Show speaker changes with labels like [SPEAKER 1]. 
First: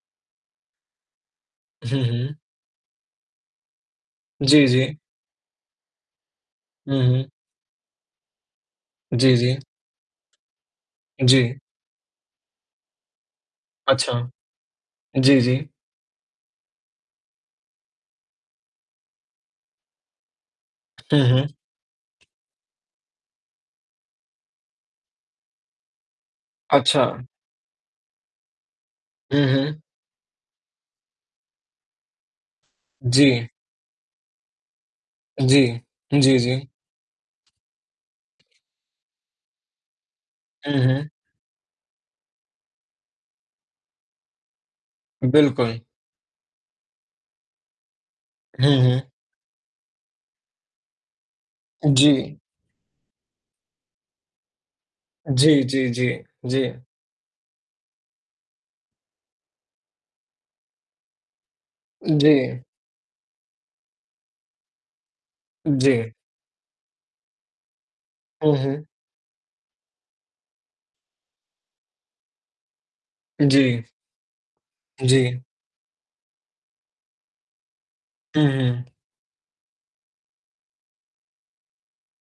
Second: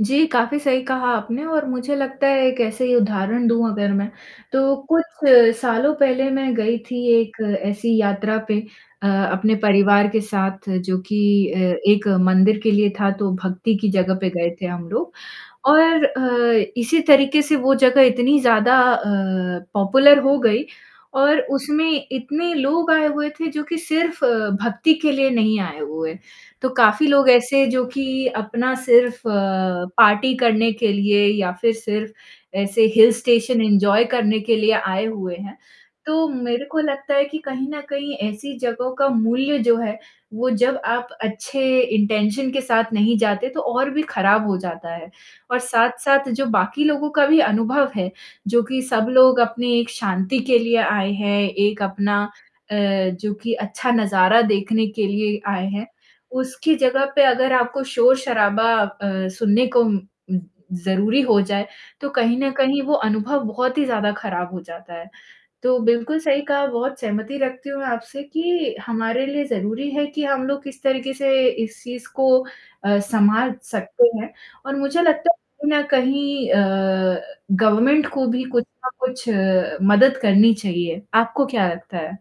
[SPEAKER 1] जी, काफ़ी सही कहा आपने और मुझे
[SPEAKER 2] हुँ,
[SPEAKER 1] लगता
[SPEAKER 2] हुँ।
[SPEAKER 1] है एक ऐसे ही उदाहरण दूँ अगर मैं,
[SPEAKER 2] जी,
[SPEAKER 1] तो
[SPEAKER 2] जी।
[SPEAKER 1] कुछ सालों पहले मैं गई थी
[SPEAKER 2] उहुँ।
[SPEAKER 1] एक ऐसी यात्रा पे अ,
[SPEAKER 2] जी,
[SPEAKER 1] अपने
[SPEAKER 2] जी।
[SPEAKER 1] परिवार के साथ जो कि
[SPEAKER 2] जी।
[SPEAKER 1] अ, एक मंदिर के लिए था, तो भक्ति की जगह
[SPEAKER 2] अच्छा।
[SPEAKER 1] पे गए थे हम लोग
[SPEAKER 2] जी, जी।
[SPEAKER 1] और अ, इसी तरीके से वो जगह इतनी ज़्यादा अ, पॉपुलर हो गई
[SPEAKER 2] हुँ,
[SPEAKER 1] और
[SPEAKER 2] हुँ।
[SPEAKER 1] उसमें इतने लोग आए हुए थे जो कि सिर्फ़ भक्ति के लिए नहीं आए हुए, तो काफ़ी
[SPEAKER 2] अच्छा।
[SPEAKER 1] लोग ऐसे जो कि अपना सिर्फ़ लगता
[SPEAKER 2] उहुँ।
[SPEAKER 1] है पार्टी करने के लिए या फ़िर सिर्फ़ ऐसे हिल
[SPEAKER 2] जी।
[SPEAKER 1] स्टेशन एन्जॉय करने के लिए आए हुए हैं।
[SPEAKER 2] जी।
[SPEAKER 1] तो
[SPEAKER 2] जी, जी।
[SPEAKER 1] मेरे को लगता है कि कहीं न कहीं ऐसी जगहों का मूल्य जो है, वो जब
[SPEAKER 2] उहुँ।
[SPEAKER 1] आप अच्छे इंटेंशन के साथ नहीं जाते, तो और भी खराब हो जाता है और
[SPEAKER 2] बिल्कुल।
[SPEAKER 1] साथ-साथ जो बाकी लोगों का भी अनुभव है, जो
[SPEAKER 2] हुँ,
[SPEAKER 1] कि
[SPEAKER 2] हुँ।
[SPEAKER 1] सब लोग अपनी एक शांति के लिए आए हैं, एक अपना
[SPEAKER 2] जी।
[SPEAKER 1] अ, जो कि अच्छा नज़ारा देखने के लिए
[SPEAKER 2] जी,
[SPEAKER 1] आए हैं,
[SPEAKER 2] जी, जी।
[SPEAKER 1] उसकी
[SPEAKER 2] जी।
[SPEAKER 1] जगह पे अगर आपको शोर-शराबा अ, सुनने को उम, ज़रूरी हो जाए, तो कहीं न
[SPEAKER 2] जी।
[SPEAKER 1] कहीं वो अनुभव बहुत ही ज़्यादा खराब हो जाता है। तो
[SPEAKER 2] जी।
[SPEAKER 1] बिल्कुल सही कहा, बहुत सहमति रखती हूँ मैं आपसे कि
[SPEAKER 2] उहुँ।
[SPEAKER 1] हमारे लिए ज़रूरी है कि हम लोग इस तरीके से इस चीज़ को अ, सँभाल
[SPEAKER 2] जी।
[SPEAKER 1] सकते हैं और मुझे लगता है
[SPEAKER 2] जी।
[SPEAKER 1] कहीं न कहीं अ, गवर्नमेंट को भी कुछ
[SPEAKER 2] उहुँ।
[SPEAKER 1] ना कुछ अ, मदद करनी चाहिए, आपको क्या लगता है?